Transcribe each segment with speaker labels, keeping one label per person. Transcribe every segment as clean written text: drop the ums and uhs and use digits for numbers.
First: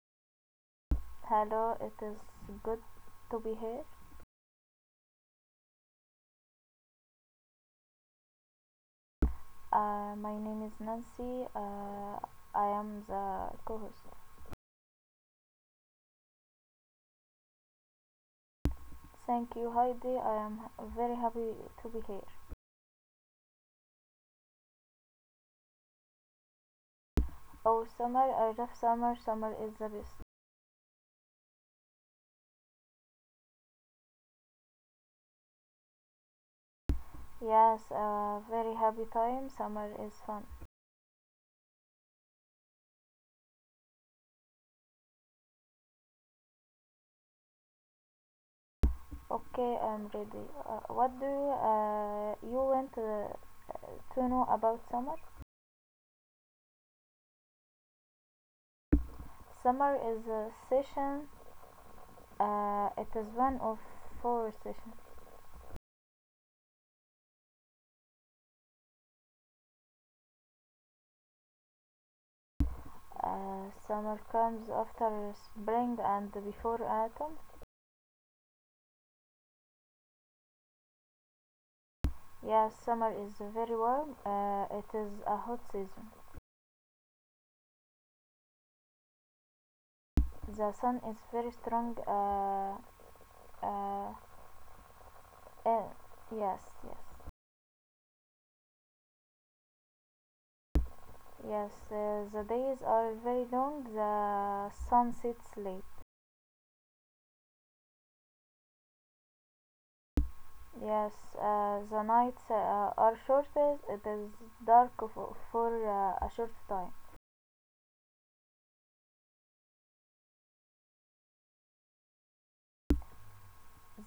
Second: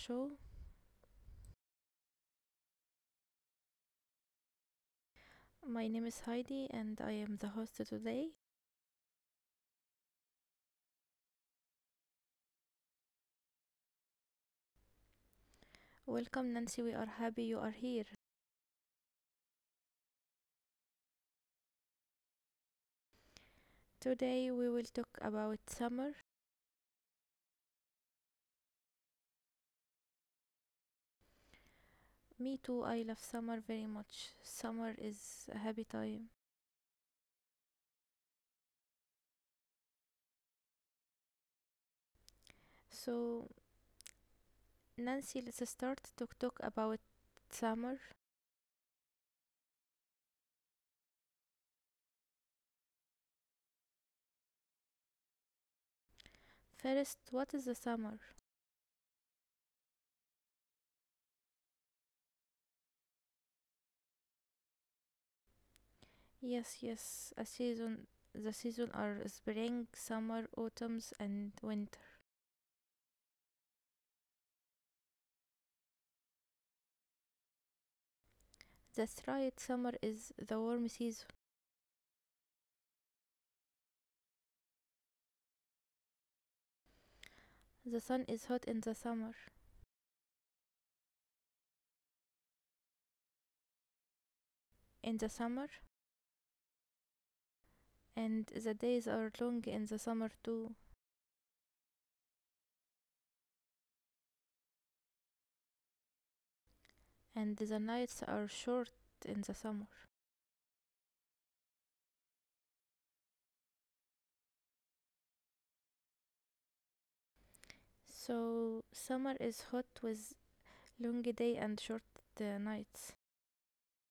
Speaker 1: show.
Speaker 2: Hello, it is good to be here.
Speaker 1: My name is Heidi and I am the host today.
Speaker 2: My name is Nancy. I am the co host.
Speaker 1: Welcome, Nancy. We are happy you are here.
Speaker 2: Thank you, Heidi. I am very happy to be here.
Speaker 1: Today, we will talk about summer.
Speaker 2: Oh, summer, I love summer. Summer is the best.
Speaker 1: Me too, I love summer very much. Summer is a happy time.
Speaker 2: Yes, very happy time. Summer is fun.
Speaker 1: So, Nancy, let's start to talk about summer.
Speaker 2: Okay, I'm ready. What do you want to know about summer?
Speaker 1: First, what is the summer?
Speaker 2: Summer is a session, it is one of four sessions.
Speaker 1: Yes, yes, a season. The season are spring, summer, autumns, and winter.
Speaker 2: Summer comes after spring and before autumn.
Speaker 1: That's right, summer is the warm season.
Speaker 2: Yes, summer is very warm. It is a hot season.
Speaker 1: The sun is hot in the summer.
Speaker 2: The sun is very strong. Uh,
Speaker 1: In the summer,
Speaker 2: eh, yes, yes,
Speaker 1: and the days are long in the summer too,
Speaker 2: yes. The days are very long. The sun sets late.
Speaker 1: and the nights are short in the summer.
Speaker 2: Yes, the nights are shortest. It is dark for a short time.
Speaker 1: So, summer is hot with long day and short nights.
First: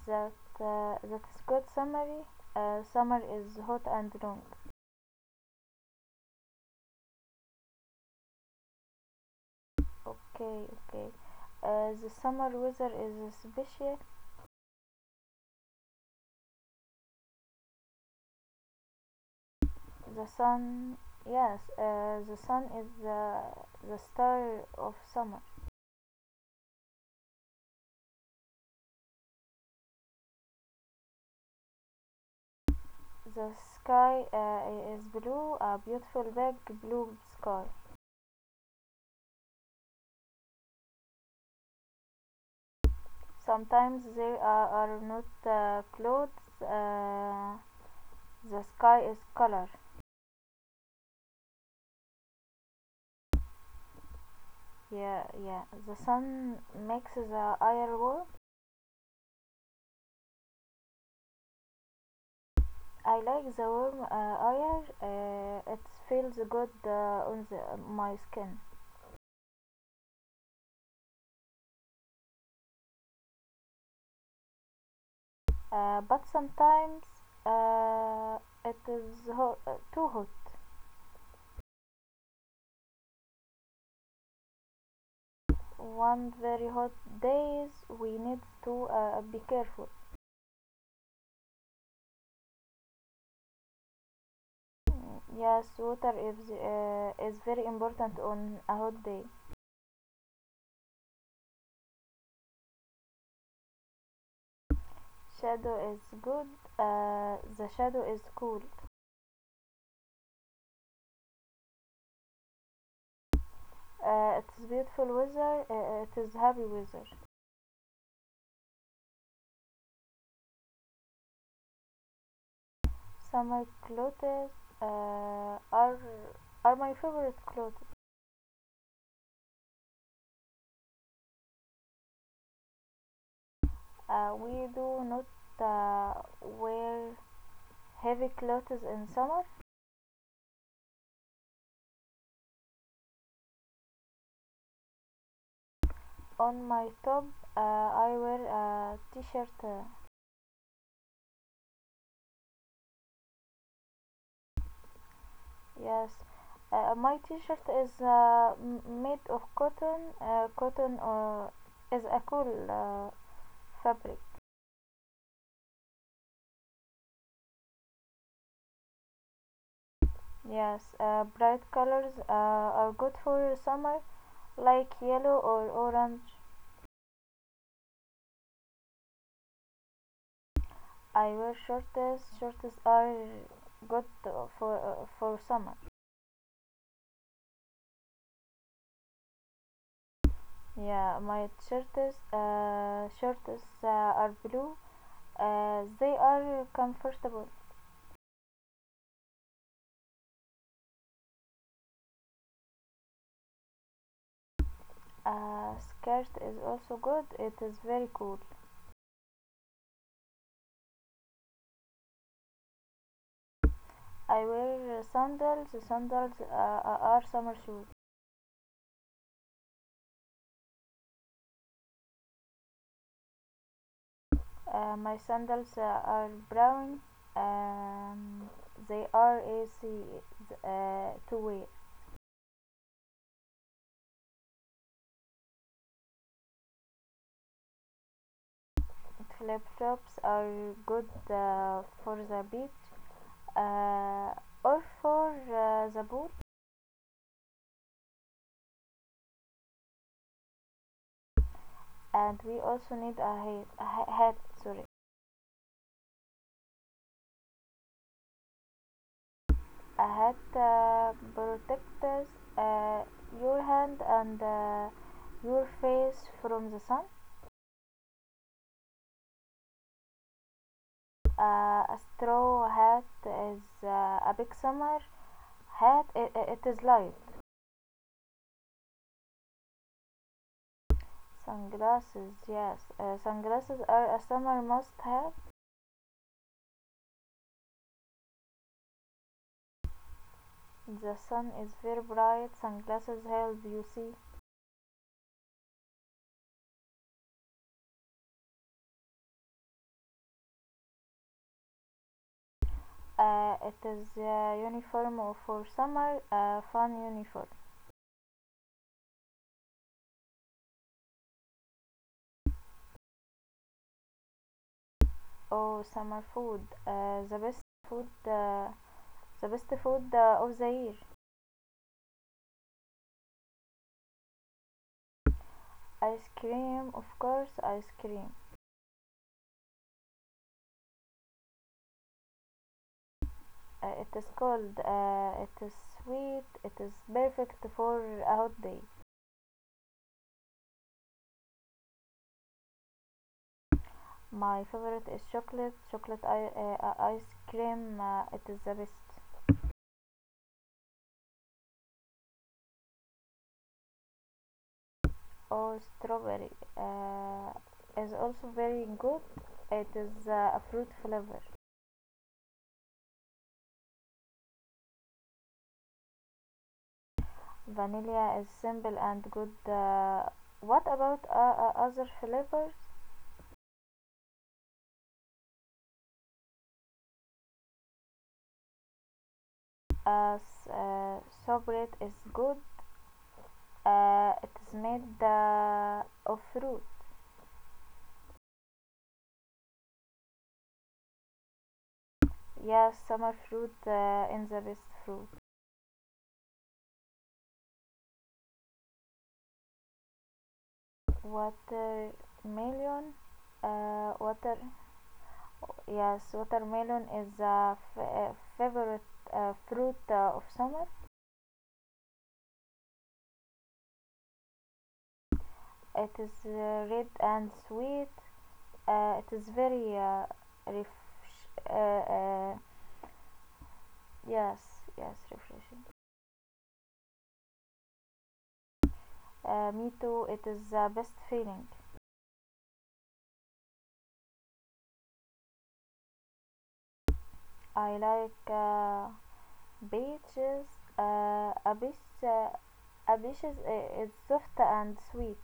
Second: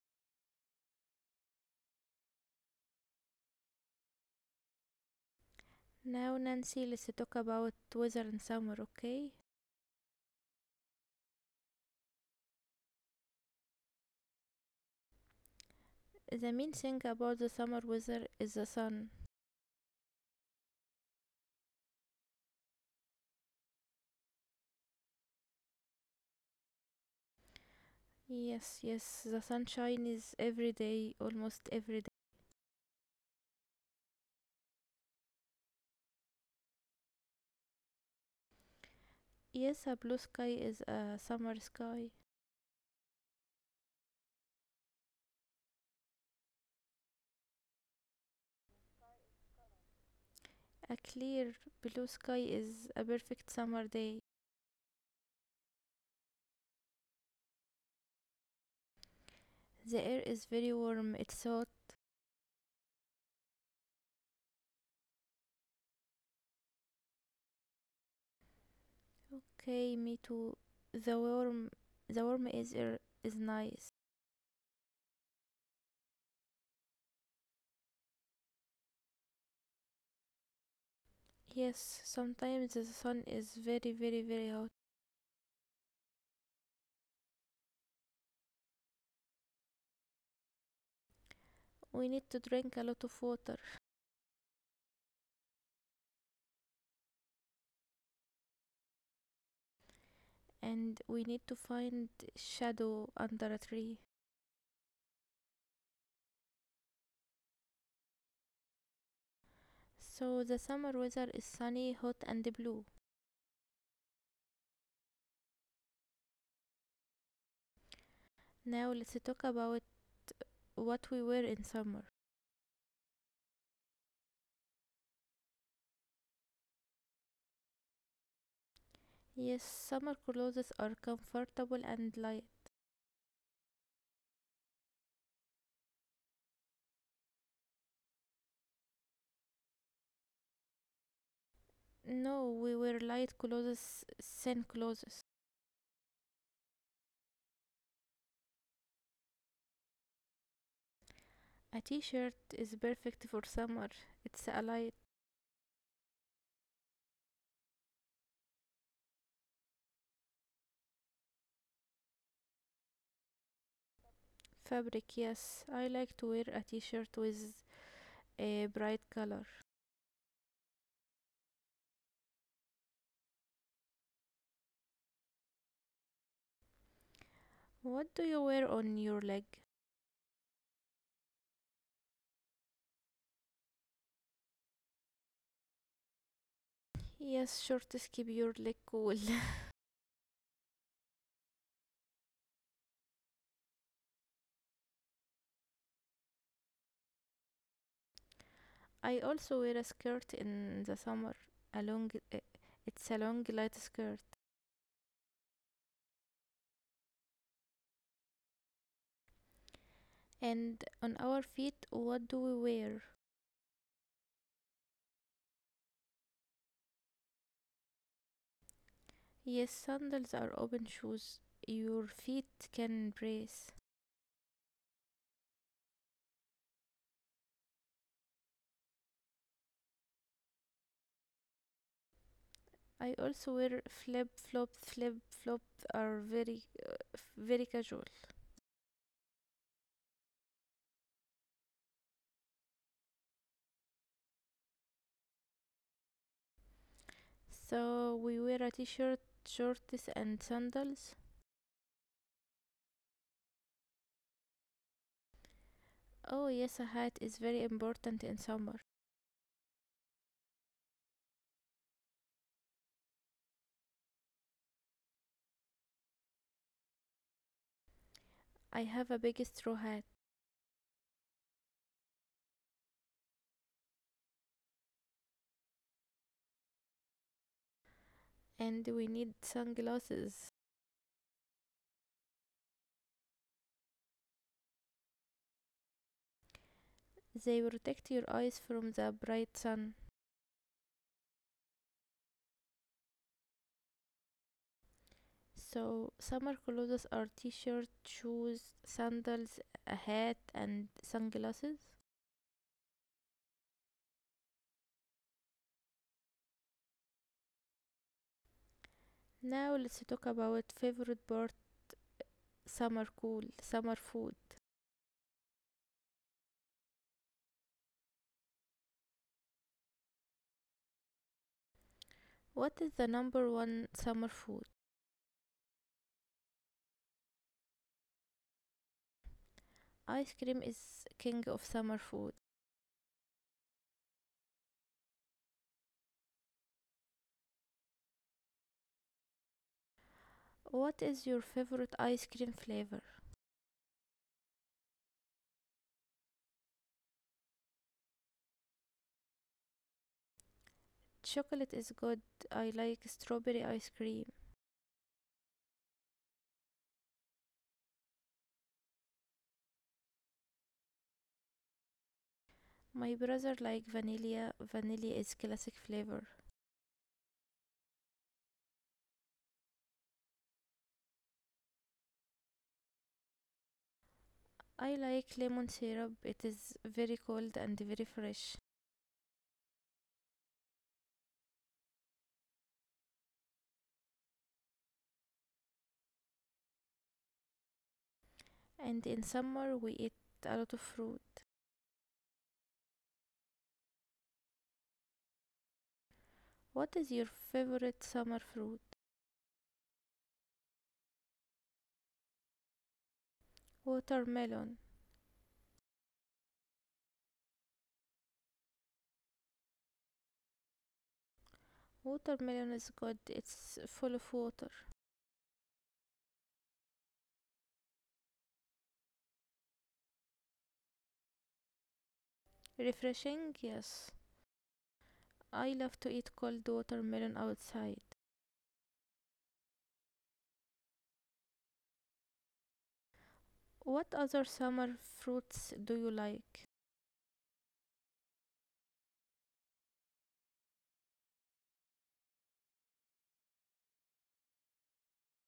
Speaker 2: That that is good summary. Summer is hot and long.
Speaker 1: Now, Nancy, let's talk about weather in summer, okay?
Speaker 2: Okay, okay. The summer weather is special.
Speaker 1: The main thing about the summer weather is the sun.
Speaker 2: The sun, yes, the sun is the star of summer.
Speaker 1: Yes, yes, the sunshine is every day, almost every day.
Speaker 2: The sky is blue, a beautiful big blue sky.
Speaker 1: Yes, a blue sky is a summer sky.
Speaker 2: Sometimes there are not clouds. The sky is color.
Speaker 1: A clear blue sky is a perfect summer day.
Speaker 2: Yeah, yeah. The sun makes the air warm.
Speaker 1: The air is very warm. It's
Speaker 2: I like the warm air. It feels good on my skin.
Speaker 1: okay. Me too. The warm, the warm is air is nice.
Speaker 2: But sometimes uh, it is too hot.
Speaker 1: Yes, sometimes the sun is very, very, very hot.
Speaker 2: One very hot days we need to be careful.
Speaker 1: We need to drink a lot of water,
Speaker 2: Yes, water is very important on a hot day.
Speaker 1: and we need to find shadow under a tree.
Speaker 2: Shadow is good. The shadow is cool.
Speaker 1: So the summer weather is sunny, hot, and blue.
Speaker 2: It is beautiful weather. It is happy weather.
Speaker 1: Now let's talk about what we wear in summer.
Speaker 2: Summer clothes uh, are are my favorite clothes.
Speaker 1: Yes, summer clothes are comfortable and light.
Speaker 2: We do not wear heavy clothes in summer.
Speaker 1: No, we wear light clothes, thin clothes.
Speaker 2: On my top, I wear a t-shirt. uh,
Speaker 1: A t-shirt is perfect for summer. It's a light
Speaker 2: yes, uh, my t-shirt is made of cotton. Cotton is a cool fabric.
Speaker 1: fabric, yes. I like to wear a t-shirt with a bright color.
Speaker 2: Yes, bright colors are good for summer, like yellow or orange.
Speaker 1: What do you wear on your leg?
Speaker 2: I wear shorts. Shorts are good for summer.
Speaker 1: Yes, shorts keep your leg cool.
Speaker 2: Yeah, my shirts shorts are blue. They are comfortable.
Speaker 1: I also wear a skirt in the summer. A long, eh, it's a long light skirt.
Speaker 2: A skirt is also good. It is very cool.
Speaker 1: And on our feet, what do we wear?
Speaker 2: I wear sandals. Sandals are summer shoes.
Speaker 1: Yes, sandals are open shoes. Your feet can brace.
Speaker 2: My sandals are brown. Um, they are easy to wear.
Speaker 1: I also wear flip flop. Flip flop are very, very casual.
Speaker 2: Flip flops are good for the beach, uh, or for the boot.
Speaker 1: So we wear a t-shirt, shorts, and sandals.
Speaker 2: And we also need a hat, a hat, sorry,
Speaker 1: Oh yes, a hat is very important in summer.
Speaker 2: a hat protects uh, your hand and your face from the sun.
Speaker 1: I have a big straw hat,
Speaker 2: A straw hat is a big summer hat. It is light.
Speaker 1: and we need sunglasses.
Speaker 2: Sunglasses, yes, sunglasses are a summer must have.
Speaker 1: They protect your eyes from the bright sun.
Speaker 2: The sun is very bright. Sunglasses help you see.
Speaker 1: So summer clothes are t-shirt, shoes, sandals, a hat, and sunglasses.
Speaker 2: It is uniform for summer fun uniform
Speaker 1: Now let's talk about favorite part: summer cool, summer food.
Speaker 2: or summer food. The food, uh, the best food of the year.
Speaker 1: What is the number one summer food?
Speaker 2: Ice cream, of course, ice cream.
Speaker 1: Ice cream is king of summer food.
Speaker 2: It is cold. It is sweet. It is perfect for a hot day.
Speaker 1: What is your favorite ice cream flavor?
Speaker 2: My favorite is chocolate. Chocolate ice cream. It is the best.
Speaker 1: Chocolate is good. I like strawberry ice cream.
Speaker 2: Or strawberry uh, is also very good. It is a fruit flavor.
Speaker 1: My brother like vanilla. Vanilla is classic flavor.
Speaker 2: Vanilla is simple and good. What about other flavors?
Speaker 1: I like lemon syrup. It is very cold and very fresh.
Speaker 2: Uh, s- uh, sorbet is good. It is made of fruit.
Speaker 1: And in summer we eat a lot of fruit.
Speaker 2: Yes, summer fruit in the best fruit.
Speaker 1: What is your favorite summer fruit?
Speaker 2: Watermelon. Water.
Speaker 1: Watermelon.
Speaker 2: Yes, watermelon is a favorite fruit of summer.
Speaker 1: Watermelon is good. It's full of water.
Speaker 2: It is red and sweet. It is very refresh-
Speaker 1: Refreshing? Yes.
Speaker 2: Yes, yes,
Speaker 1: I
Speaker 2: refreshing.
Speaker 1: love to eat cold watermelon outside.
Speaker 2: Me too. It is the best feeling.
Speaker 1: What other summer fruits do you like?
Speaker 2: I like beaches. A a beach is soft and sweet,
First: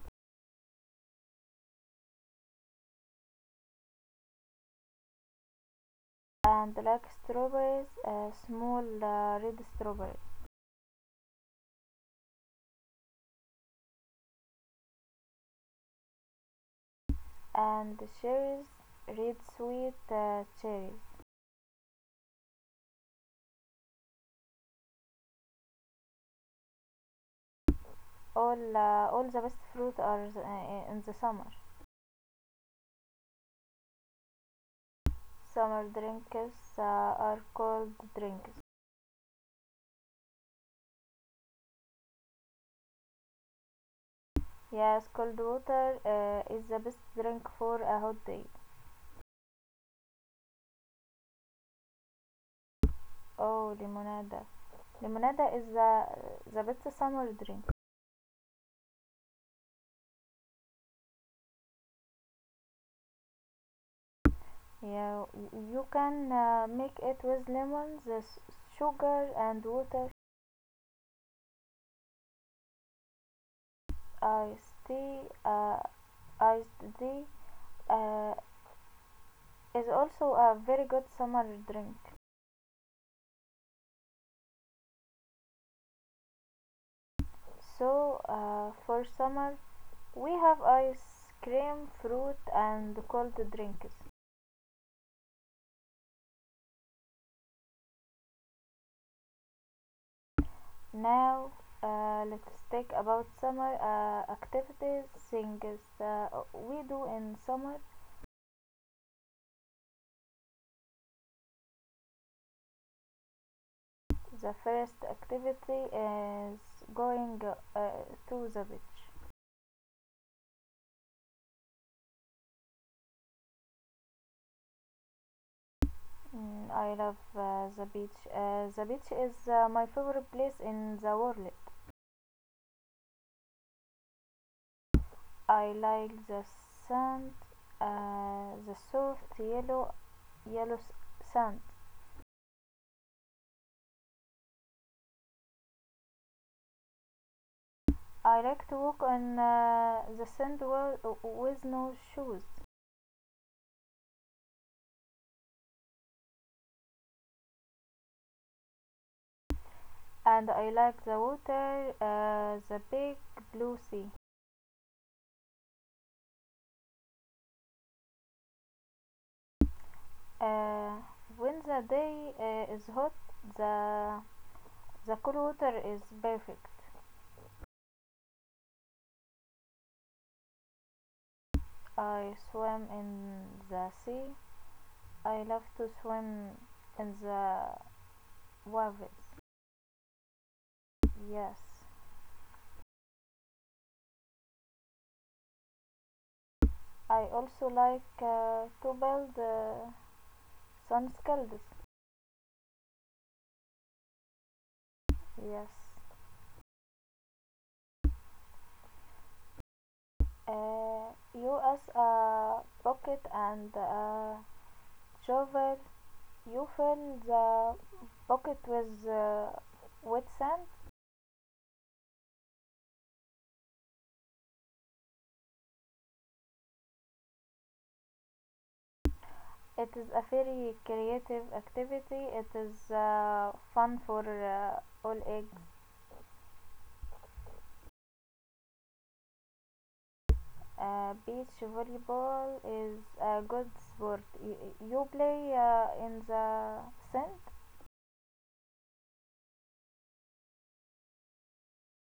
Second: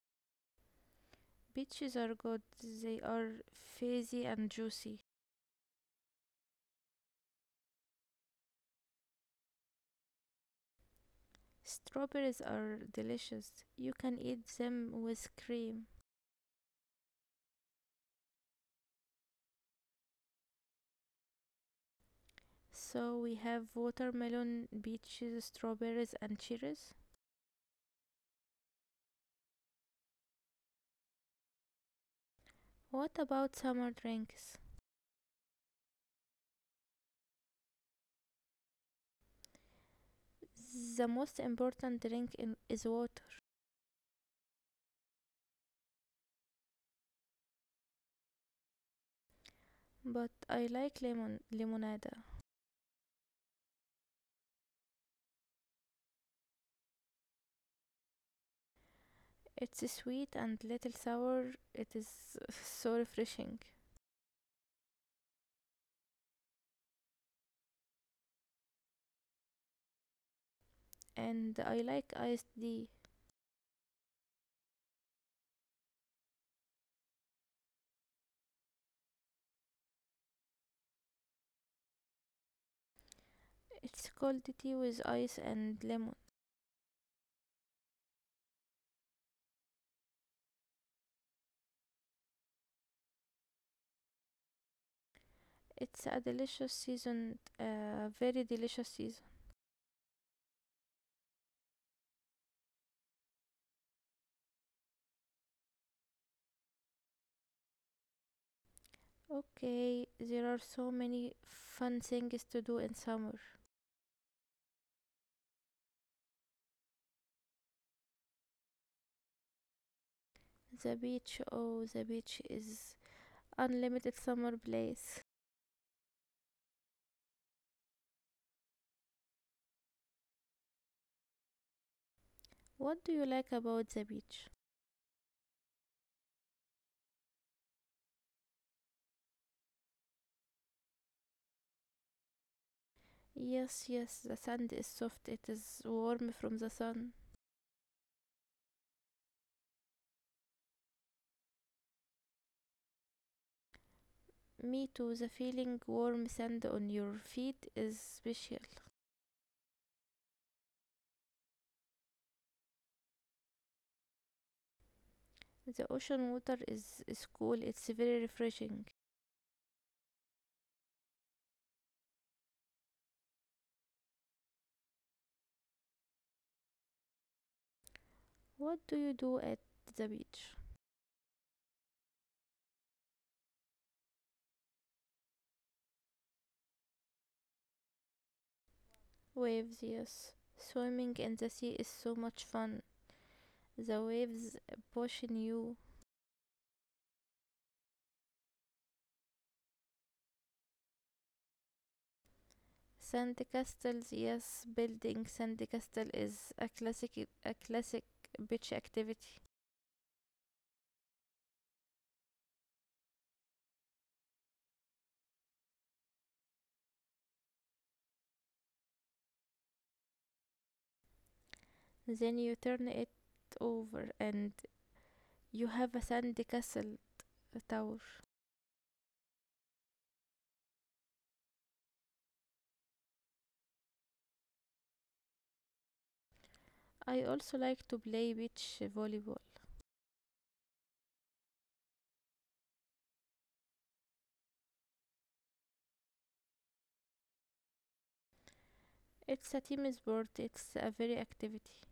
Speaker 1: Peaches are good, they are fizzy and juicy.
Speaker 2: and like strawberries, small red strawberries,
Speaker 1: Strawberries are delicious. You can eat them with cream.
Speaker 2: and cherries, red sweet cherries.
Speaker 1: So we have watermelon, peaches, strawberries, and cherries.
Speaker 2: All the best fruit are in the summer.
Speaker 1: What about summer drinks?
Speaker 2: Summer drinks are cold drinks.
Speaker 1: The most important drink in, is water,
Speaker 2: Yes, cold water is the best drink for a hot day.
Speaker 1: but I like lemon lemonade.
Speaker 2: Oh, limonada. Limonada is the best summer drink.
Speaker 1: It's sweet and little sour. It is so refreshing.
Speaker 2: Yeah, you can make it with lemons, sugar, and water.
Speaker 1: And I like iced tea.
Speaker 2: Iced tea uh, is also a very good summer drink.
Speaker 1: It's cold tea with ice and lemon.
Speaker 2: So, for summer, we have ice cream, fruit, and cold drinks.
Speaker 1: It's a delicious season, a very delicious season.
Speaker 2: Now, let's think about summer activities, things we do in summer.
Speaker 1: Okay, there are so many fun things to do in summer.
Speaker 2: The first activity is going uh, to the beach.
Speaker 1: The beach, oh, the beach is unlimited summer place.
Speaker 2: Mm, I love the beach. The beach is my favorite place in the world.
Speaker 1: What do you like about the beach?
Speaker 2: I like the sand, the soft yellow, yellow sand.
Speaker 1: Yes, yes, the sand is soft. It is warm from the sun.
Speaker 2: I like to walk on the sand with no shoes.
Speaker 1: Me too. The feeling warm sand on your feet is special.
Speaker 2: And I like the water, the big blue sea.
Speaker 1: The ocean water is cool. It's very refreshing.
Speaker 2: Uh, when the day is hot, the the cool water is perfect.
Speaker 1: What do you do at the beach?
Speaker 2: I swim in the sea. I love to swim in the waves.
Speaker 1: Waves, yes. Swimming in the
Speaker 2: Yes.
Speaker 1: sea is so much fun. The waves pushing you.
Speaker 2: I also like to build sunscalds.
Speaker 1: Sand castles, yes. Building
Speaker 2: Yes.
Speaker 1: sand castle is a classic beach activity.
Speaker 2: You as a bucket and a shovel, you fill the Pocket with wet sand.
Speaker 1: Then you turn it over and you have a sand castle tower.
Speaker 2: It is a very creative activity. It is fun for all ages.
Speaker 1: I also like to play beach volleyball.
Speaker 2: Beach volleyball is a good sport. You play in the sand,
Speaker 1: It's a team sport, it's a very activity.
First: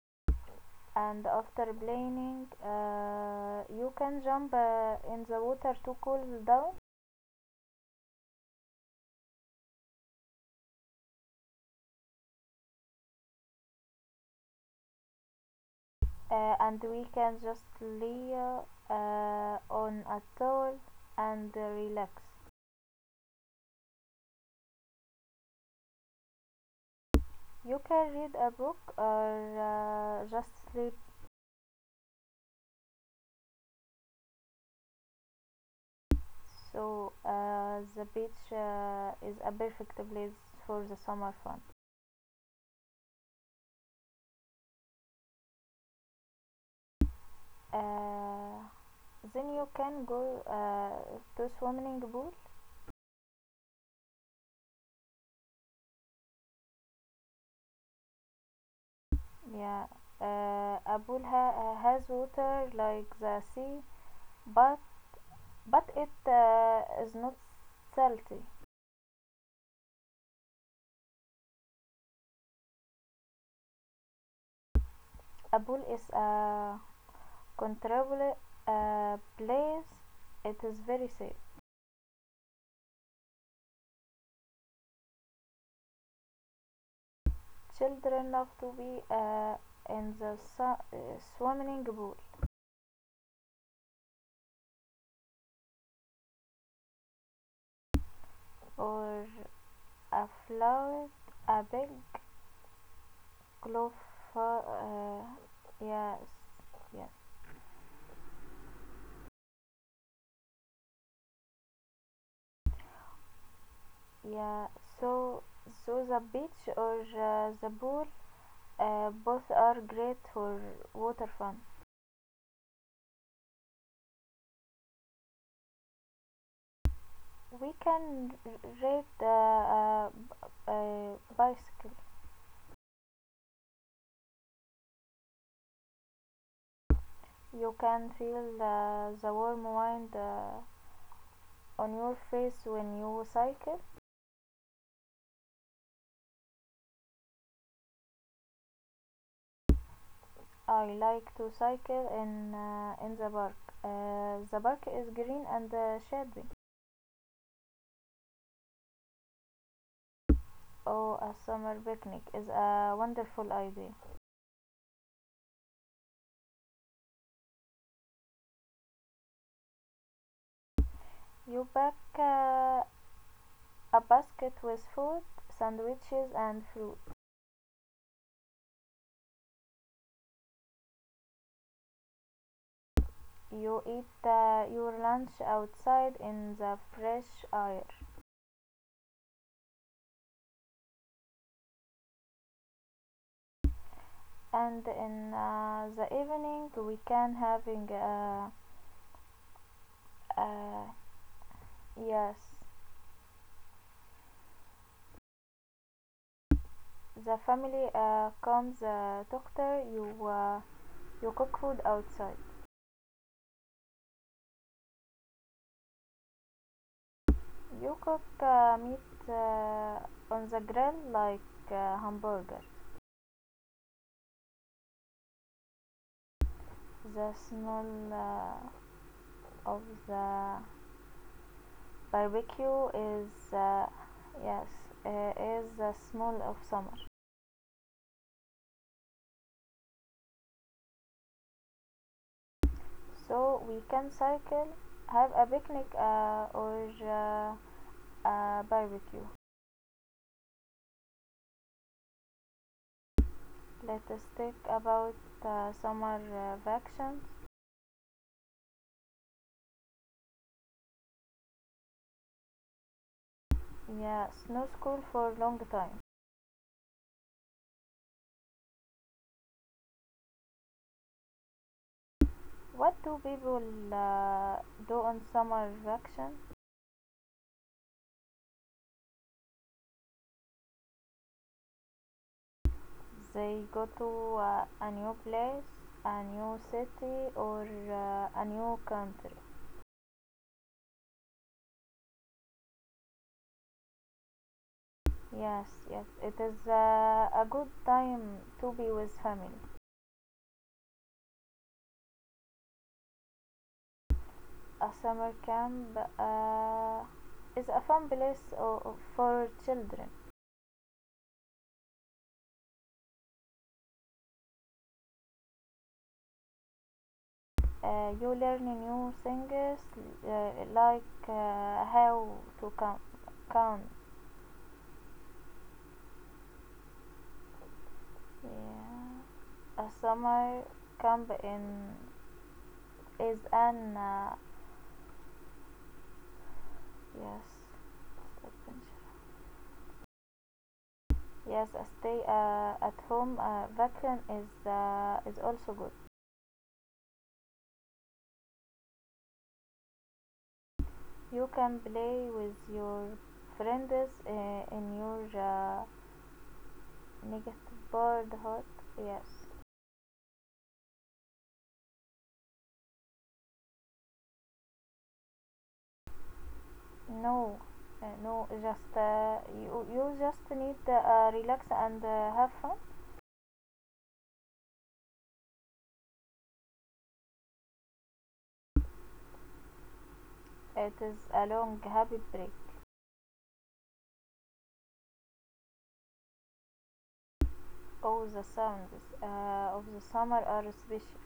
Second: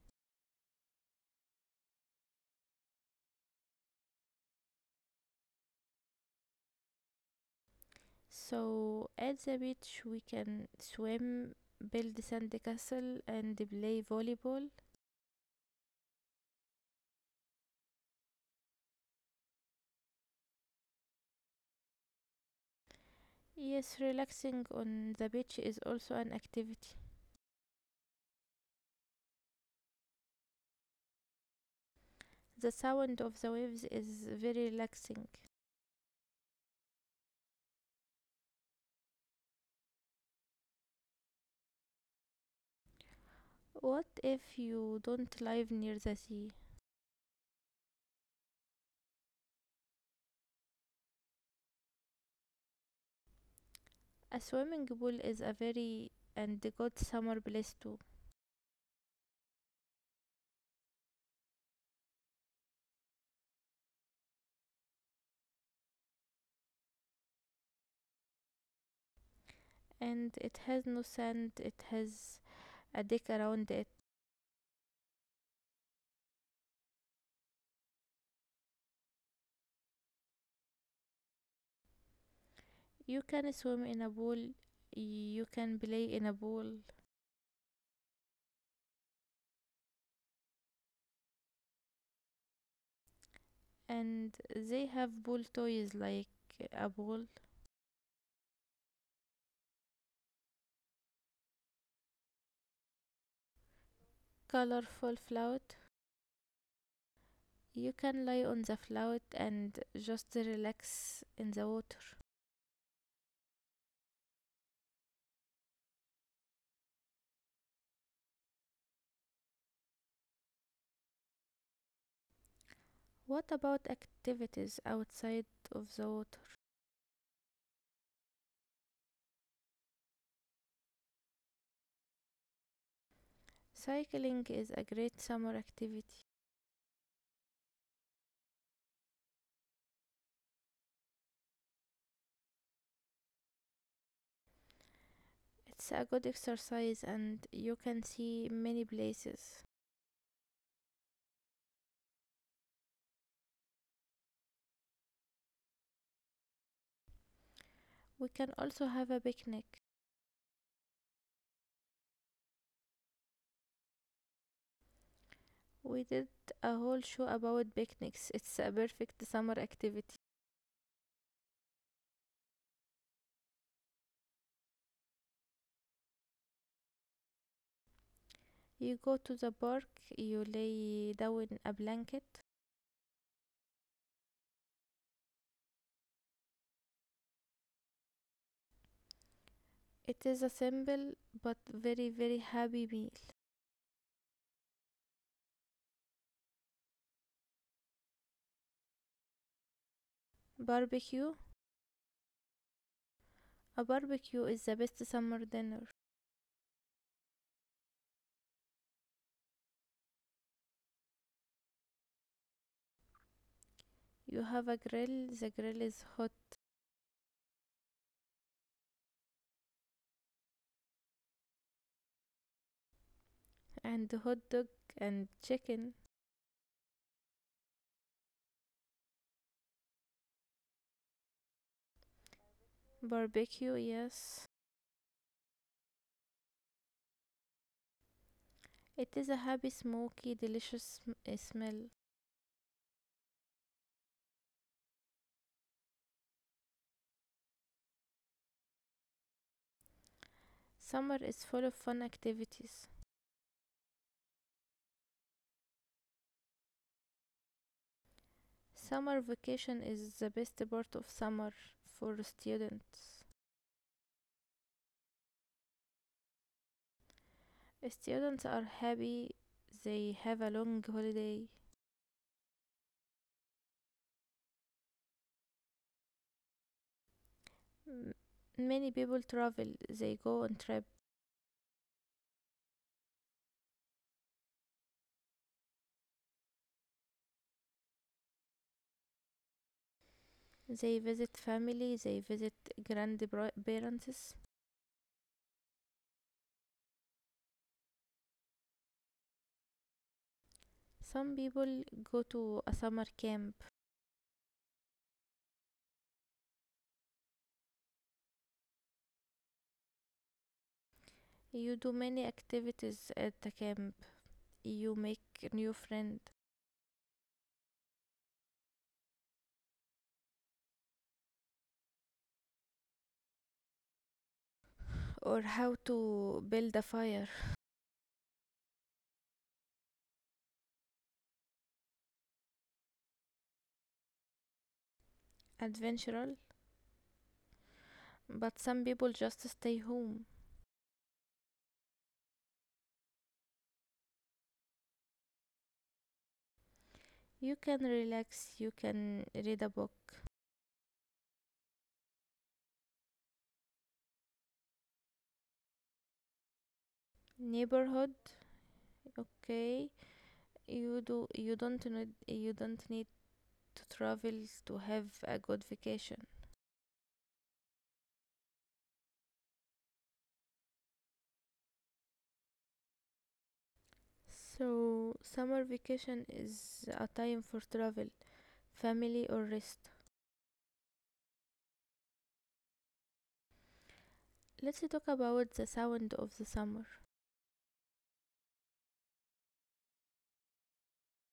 Speaker 2: and after playing, you can jump in the water to cool down.
Speaker 1: So at the beach we can swim, build sand castle and play volleyball.
Speaker 2: And we can just lay on a towel and relax.
Speaker 1: Yes, relaxing on the beach is also an activity.
Speaker 2: You can read a book or just sleep.
Speaker 1: The sound of the waves is very relaxing.
Speaker 2: So the beach is a perfect place for the summer fun.
Speaker 1: What if you don't live near the sea?
Speaker 2: Uh, then you can go to swimming pool.
Speaker 1: A swimming pool is a very and good summer place too.
Speaker 2: Yeah, a pool has water like the sea, but but it is not salty.
Speaker 1: And it has no sand, it has a deck around it.
Speaker 2: A pool is a controllable place. It is very safe.
Speaker 1: You can swim in a pool, you can play in a pool,
Speaker 2: Children love to be in the swimming pool
Speaker 1: and they have pool toys like a pool,
Speaker 2: or afloat a big cliff.
Speaker 1: colorful
Speaker 2: Uh,
Speaker 1: float.
Speaker 2: yes, yes,
Speaker 1: You can lie on the float and just relax in the water.
Speaker 2: yeah. So, so the beach or the pool, both are great for water fun.
Speaker 1: What about activities outside of the water?
Speaker 2: We can ride the a, bicycle.
Speaker 1: Cycling is a great summer activity.
Speaker 2: You can feel the warm wind on your face when you cycle.
Speaker 1: It's a good exercise and you can see many places.
Speaker 2: I like to cycle in in the park. The park is green and shady.
Speaker 1: We can also have a picnic.
Speaker 2: Oh, a summer picnic is a wonderful idea.
Speaker 1: We did a whole show about picnics. It's a perfect summer activity.
Speaker 2: You pack a basket with food, sandwiches, and fruit.
Speaker 1: You go to the park, you lay down a blanket.
Speaker 2: You eat your lunch outside in the fresh air,
Speaker 1: It is a simple but very, very happy meal.
Speaker 2: and in the evening we can having uh,
Speaker 1: Barbecue.
Speaker 2: yes.
Speaker 1: A barbecue is the best summer dinner.
Speaker 2: The family comes doctor you. You cook food outside.
Speaker 1: You have a grill, the grill is hot,
Speaker 2: You cook meat on the grill like hamburger.
Speaker 1: and hot dog and chicken.
Speaker 2: The smell uh, of the barbecue is
Speaker 1: Barbecue, yes.
Speaker 2: yes is the smell of summer.
Speaker 1: It is a happy, smoky, delicious smell.
Speaker 2: So we can cycle, have a picnic or a barbecue.
Speaker 1: Summer is full of fun activities.
Speaker 2: Let us think about summer vacations.
Speaker 1: Summer vacation is the best part of summer for students.
Speaker 2: Yeah, snow school for a long time.
Speaker 1: Students are happy they have a long holiday.
Speaker 2: What do people uh, do on summer vacation?
Speaker 1: M- Many people travel, they go on trip,
Speaker 2: They go to a new place, a new city, or a new country.
Speaker 1: they visit family, they visit grandparents.
Speaker 2: Yes, yes, it is a good time to be with family.
Speaker 1: Some people go to a summer camp.
Speaker 2: A summer camp is a fun place for children.
Speaker 1: You do many activities at the camp. You make new friend
Speaker 2: You learn new things like how to count. Count.
Speaker 1: or how to build a fire.
Speaker 2: Yeah. A summer camp in is an
Speaker 1: Adventural,
Speaker 2: yes.
Speaker 1: but some people just stay home.
Speaker 2: Yes, a stay at home vacation is also good.
Speaker 1: You can relax, you can read a book.
Speaker 2: You can play with your friends in your negative
Speaker 1: Neighborhood,
Speaker 2: board hot. Yes,
Speaker 1: okay. You don't need to travel to have a good vacation.
Speaker 2: no, no, just you just need to relax and have fun.
Speaker 1: So summer vacation is a time for travel, family or rest.
Speaker 2: It is a long happy break.
Speaker 1: Let's talk about the sound of the summer.
Speaker 2: All the sounds of the summer are special.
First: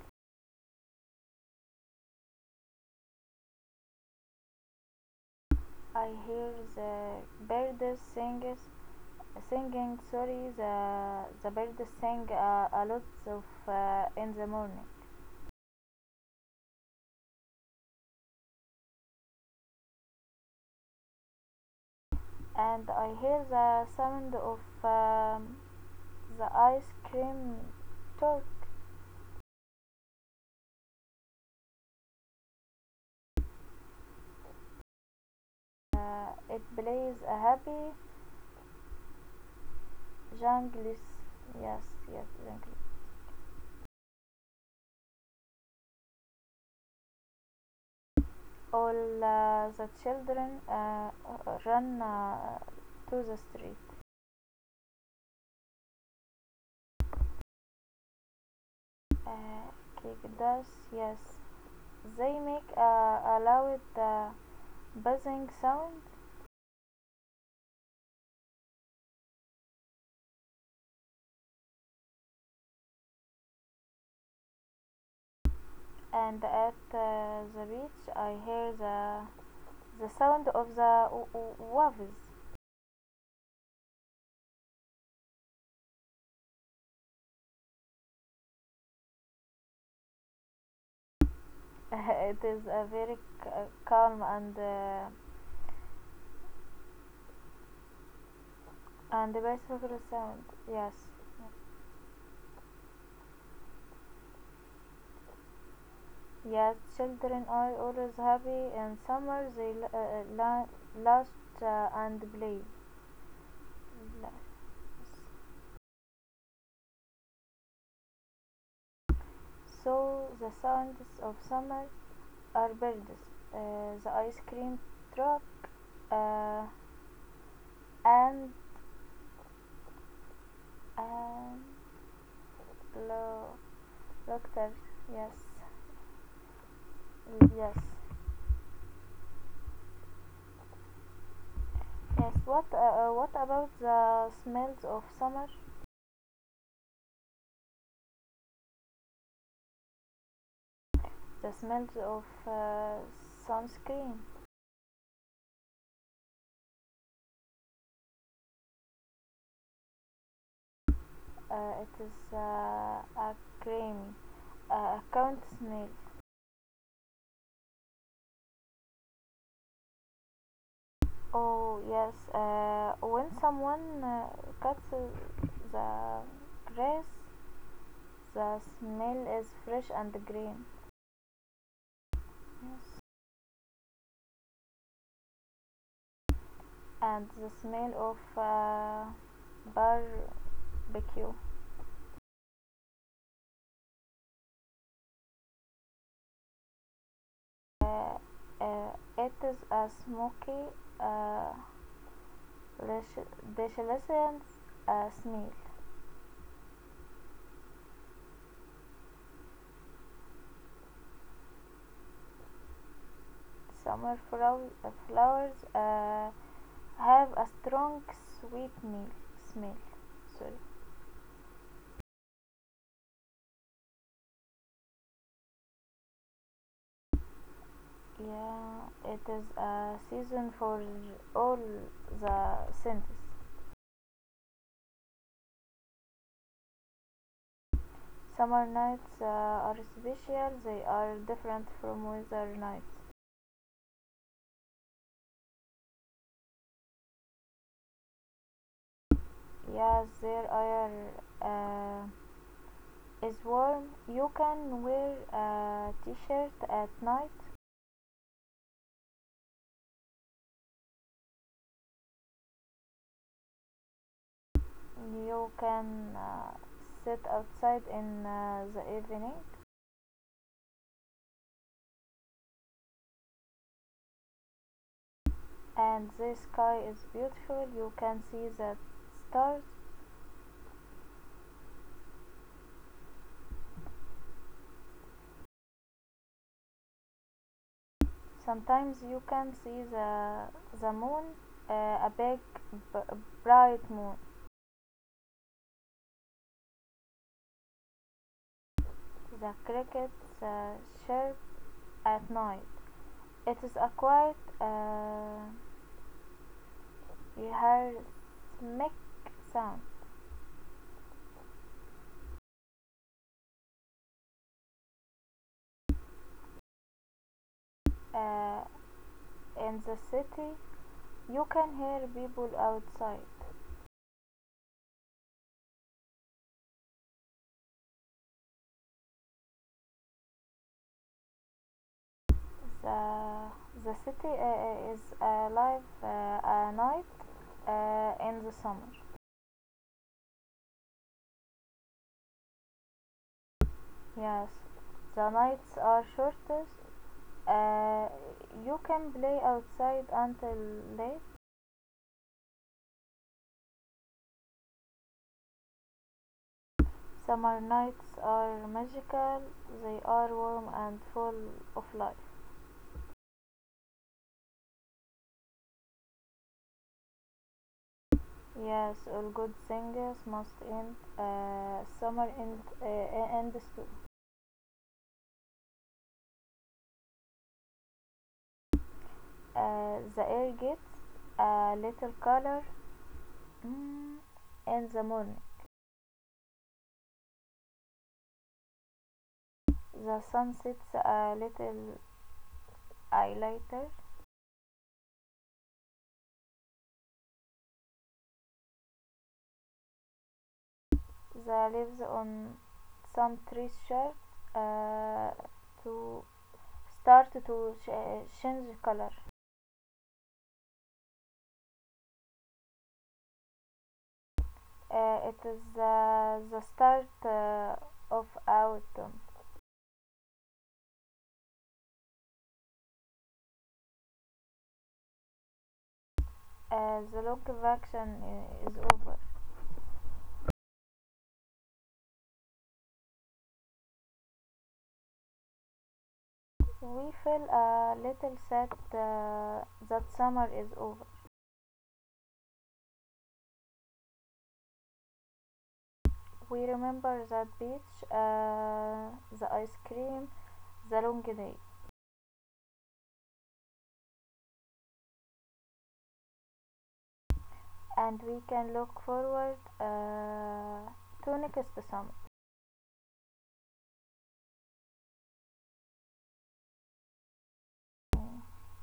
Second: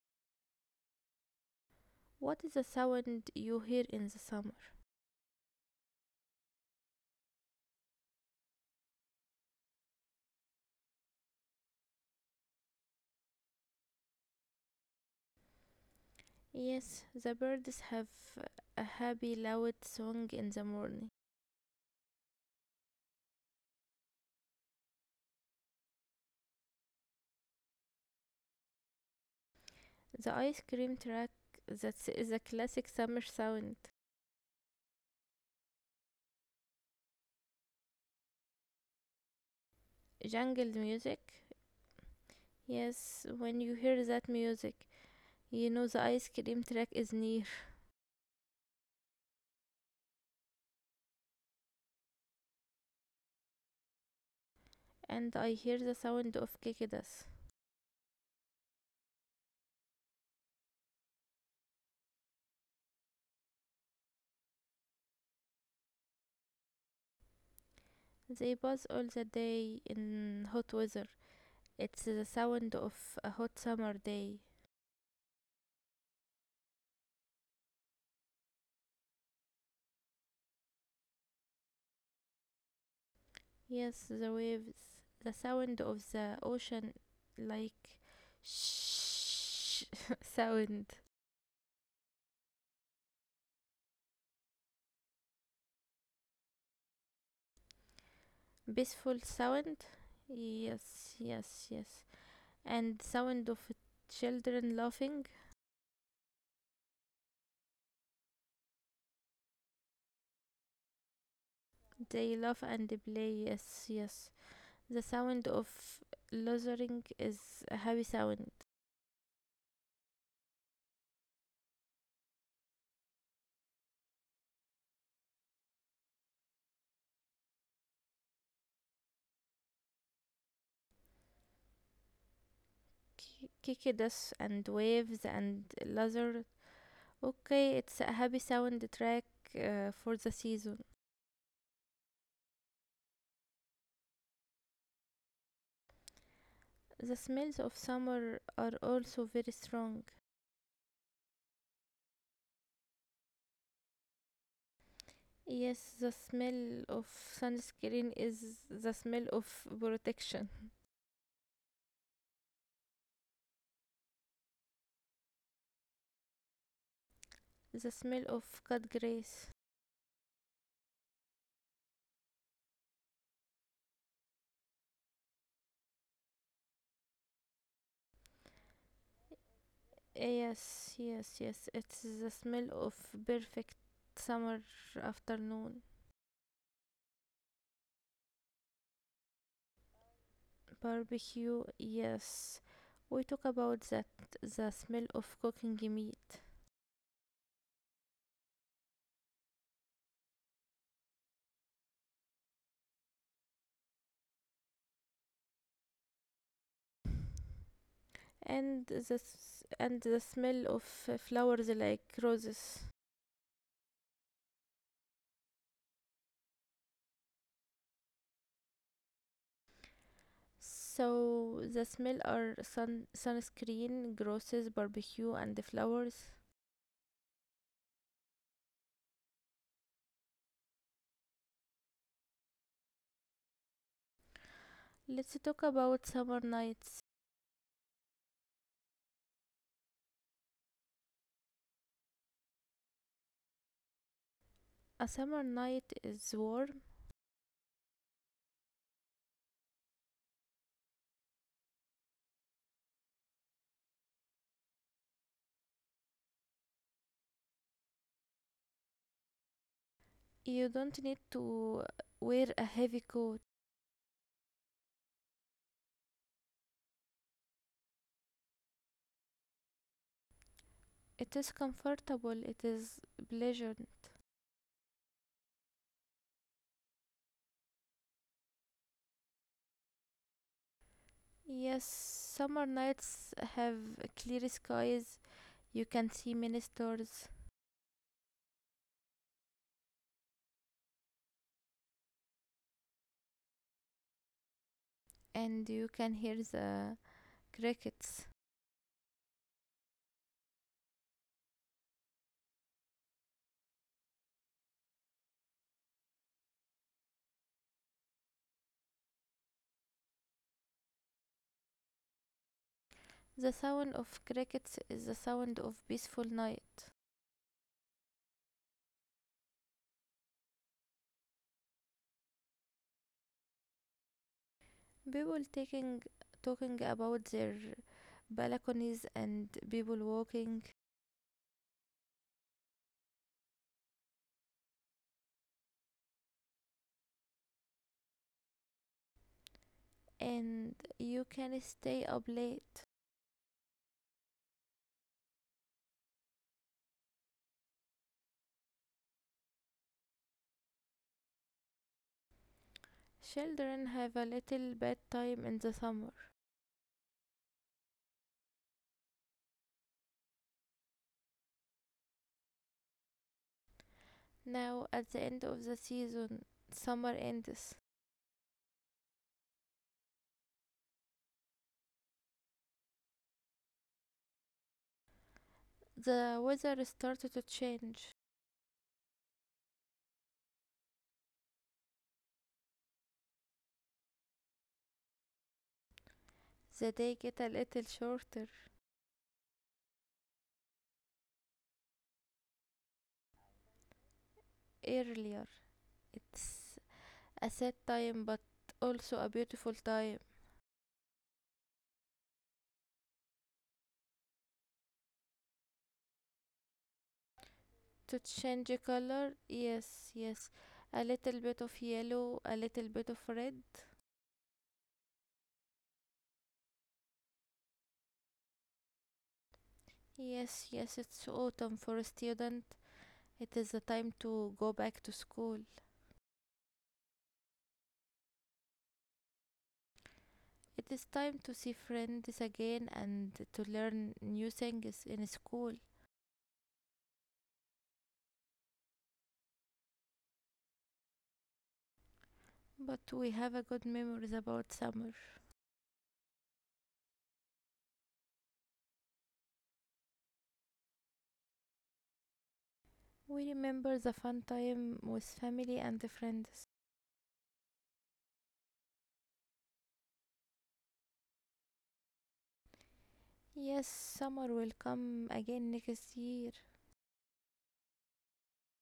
Speaker 1: What is the sound you hear in the summer?
Speaker 2: I hear the birds singing, singing, sorry, the birds sing a lot of in the morning.
Speaker 1: Yes, the birds have a happy loud song in the morning.
Speaker 2: And I hear the sound of the ice cream truck.
Speaker 1: The ice cream truck, that is a classic summer sound.
Speaker 2: It plays a happy
Speaker 1: Jungle
Speaker 2: jungle.
Speaker 1: music.
Speaker 2: Yes, yes.
Speaker 1: Yes, when you hear that music, you know the ice cream truck is near.
Speaker 2: All the children run to the street.
Speaker 1: And I hear the sound of cicadas.
Speaker 2: uh, kick does, yes, they make a loud buzzing sound.
Speaker 1: They buzz all the day in hot weather. It's the sound of a hot summer day.
Speaker 2: And at the beach I hear the sound of the waves.
Speaker 1: Yes, the waves, the sound of the ocean, like shh sound.
Speaker 2: It is a very calm
Speaker 1: Peaceful
Speaker 2: and
Speaker 1: sound.
Speaker 2: peaceful sound. Yes,
Speaker 1: Yes, yes, yes. And sound of children laughing.
Speaker 2: yes. Children are always happy in summer. They laugh and
Speaker 1: They
Speaker 2: play.
Speaker 1: laugh and they play. Yes, yes.
Speaker 2: Yes.
Speaker 1: The sound of lasering is a heavy sound.
Speaker 2: So the sounds of summer are birds, the ice cream truck, uh, and and love.
Speaker 1: Kikidas and
Speaker 2: Doctor,
Speaker 1: waves
Speaker 2: yes,
Speaker 1: and laser.
Speaker 2: yes, yes.
Speaker 1: Okay, it's a happy sound track for the season.
Speaker 2: What about the smells of summer?
Speaker 1: The smells of summer are also very strong.
Speaker 2: The smells of sunscreen.
Speaker 1: Yes, the smell of sunscreen is the smell of protection.
Speaker 2: It is creamy, account smell.
Speaker 1: The smell of cut grass.
Speaker 2: Oh yes, when someone cuts the grass, the smell is fresh and green.
Speaker 1: Yes, yes, yes. It's the smell of
Speaker 2: Yes,
Speaker 1: perfect summer afternoon.
Speaker 2: and the smell of barbecue.
Speaker 1: Barbecue, yes. We talk about that the smell of cooking meat
Speaker 2: uh, it is a smoky, uh, deliciousness smell.
Speaker 1: and the smell of flowers like roses.
Speaker 2: Summer flowers have a strong sweet meal, smell. Sorry.
Speaker 1: So the smell are sun sunscreen, grosses, barbecue, and the flowers.
Speaker 2: Yeah, it is a season for all the senses.
Speaker 1: Let's talk about summer nights.
Speaker 2: Summer nights are special. They are different from winter nights.
Speaker 1: A summer night is warm.
Speaker 2: Yes, there are. Uh, is warm, you can wear a t-shirt at night.
Speaker 1: You don't need to wear a heavy coat.
Speaker 2: You can uh, sit outside in the evening.
Speaker 1: It is comfortable, it is pleasant.
Speaker 2: And the sky is beautiful, you can see the stars.
Speaker 1: Yes, summer nights have clear skies. You can see many stars
Speaker 2: Sometimes you can see the moon, uh, a big b- bright moon.
Speaker 1: and you can hear the crickets.
Speaker 2: The crickets chirp at night. It is a quiet rhythmic sound.
Speaker 1: The sound of crickets is the sound of peaceful night.
Speaker 2: Uh, in the city you can hear people outside.
Speaker 1: People taking talking about their balconies and people walking
Speaker 2: The the city is alive at night in the summer.
Speaker 1: and you can stay up late.
Speaker 2: Yes, the nights are shortest. Uh, you can play outside until late.
Speaker 1: Children have a little bad time in the summer.
Speaker 2: Summer nights are magical. They are warm and full of life.
Speaker 1: Now, at the end of the season, summer ends.
Speaker 2: Yes, all good things must end. Summer ends too.
Speaker 1: The weather started to change.
Speaker 2: The air gets a little color. Mm, in the morning,
Speaker 1: The day get a little shorter,
Speaker 2: the sun sets a little I later.
Speaker 1: earlier. It's a sad time, but also a beautiful time.
Speaker 2: The leaves on some trees start uh, to start to
Speaker 1: To change
Speaker 2: change color.
Speaker 1: color, yes, yes. A little bit of yellow, a little bit of red.
Speaker 2: It is the start of autumn.
Speaker 1: Yes, yes, it's autumn for a student. It is the time to go back to school.
Speaker 2: The long vacation is over.
Speaker 1: It is time to see friends again and to learn new things in school.
Speaker 2: We feel a little sad that summer is over.
Speaker 1: But we have a good memories about summer.
Speaker 2: We remember that beach, the ice cream, the long day,
Speaker 1: We remember the fun time with family and friends.
Speaker 2: and we can look forward to next summer.
Speaker 1: Yes, summer will come again next year.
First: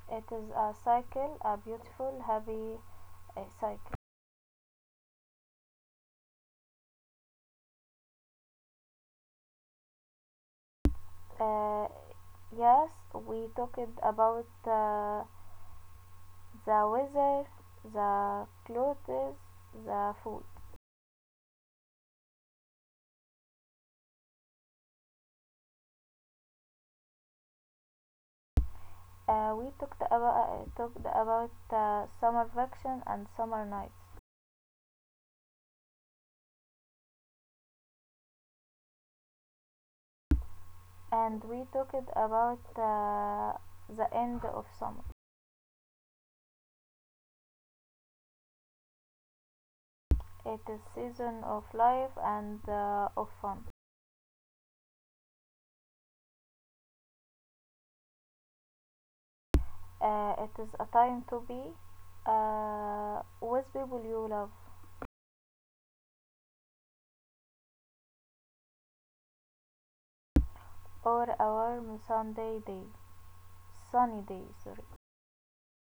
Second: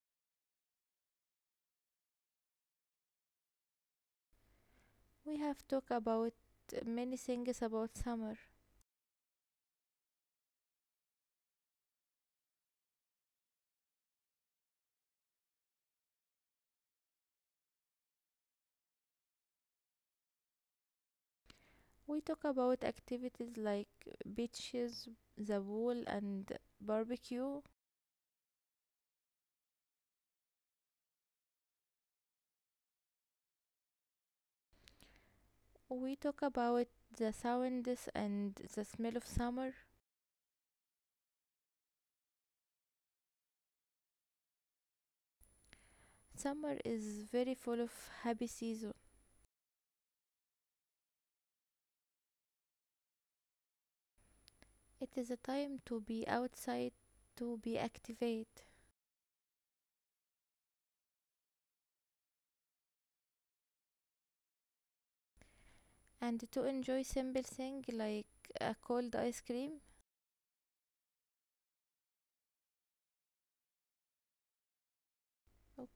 Speaker 2: It is a cycle, a beautiful, happy cycle.
Speaker 1: We have talked about many things about summer.
Speaker 2: Uh, yes, we talked about the weather, the clothes, the food.
Speaker 1: We talk about activities like beaches, the pool, and barbecue.
Speaker 2: We talked about summer vacation and summer night.
Speaker 1: We talk about the sounds and the smell of summer.
Speaker 2: And we talked about the end of summer.
Speaker 1: Summer is very full of happy season.
Speaker 2: It is season of life and of fun.
Speaker 1: It is a time to be outside, to be activate,
Speaker 2: It is a time to be with people you love
Speaker 1: and to enjoy simple thing like a cold ice cream.
Speaker 2: or a warm sunny day. Sorry.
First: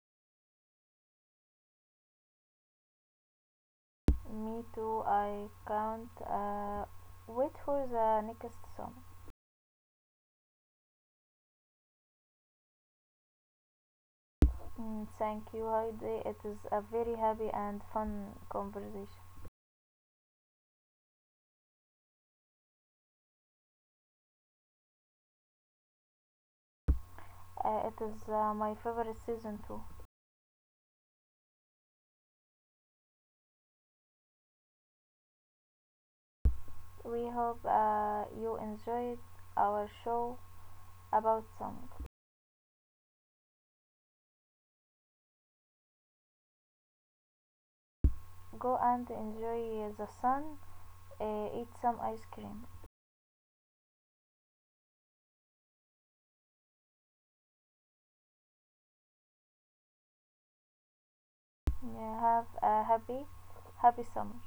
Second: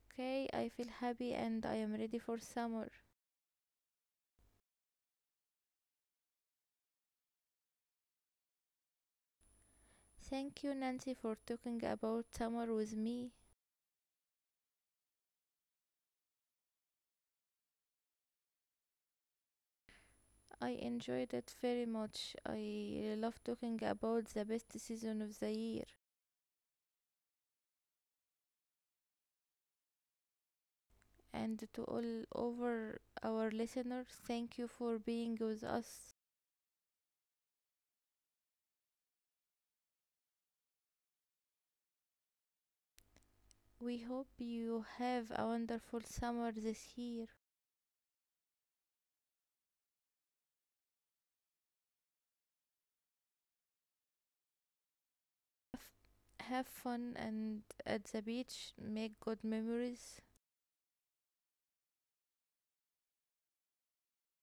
Speaker 1: Okay, I feel happy and I am ready for summer.
Speaker 2: Me too. I can't wait for the next summer.
Speaker 1: Thank you, Nancy, for talking about summer with me.
Speaker 2: Mm, thank you, Heidi. It is a very happy and fun conversation.
Speaker 1: I enjoyed it very much. I love talking about the best season of the year.
Speaker 2: It is my favorite season too.
Speaker 1: And to all over our listeners, thank you for being with us.
Speaker 2: We hope you enjoyed our show about song.
Speaker 1: We hope you have a wonderful summer this year.
Speaker 2: Go and enjoy the sun. Eat some ice cream.
Speaker 1: Have fun and at the beach, make good memories.
Speaker 2: Yeah, have a happy, happy summer.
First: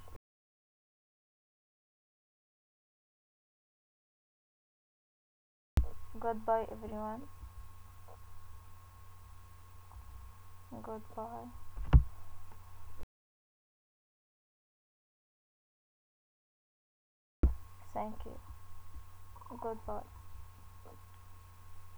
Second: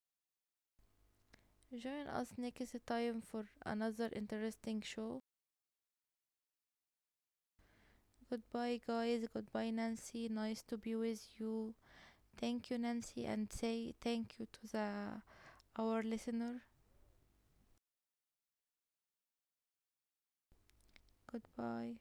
Speaker 1: Join us next time for another interesting show.
Speaker 2: Goodbye, everyone.
Speaker 1: Goodbye, guys. Goodbye, Nancy. Nice to be with
Speaker 2: Goodbye.
Speaker 1: you. Thank you, Nancy, and say thank you to the our listener.
Speaker 2: Thank you. Goodbye.
Speaker 1: Goodbye.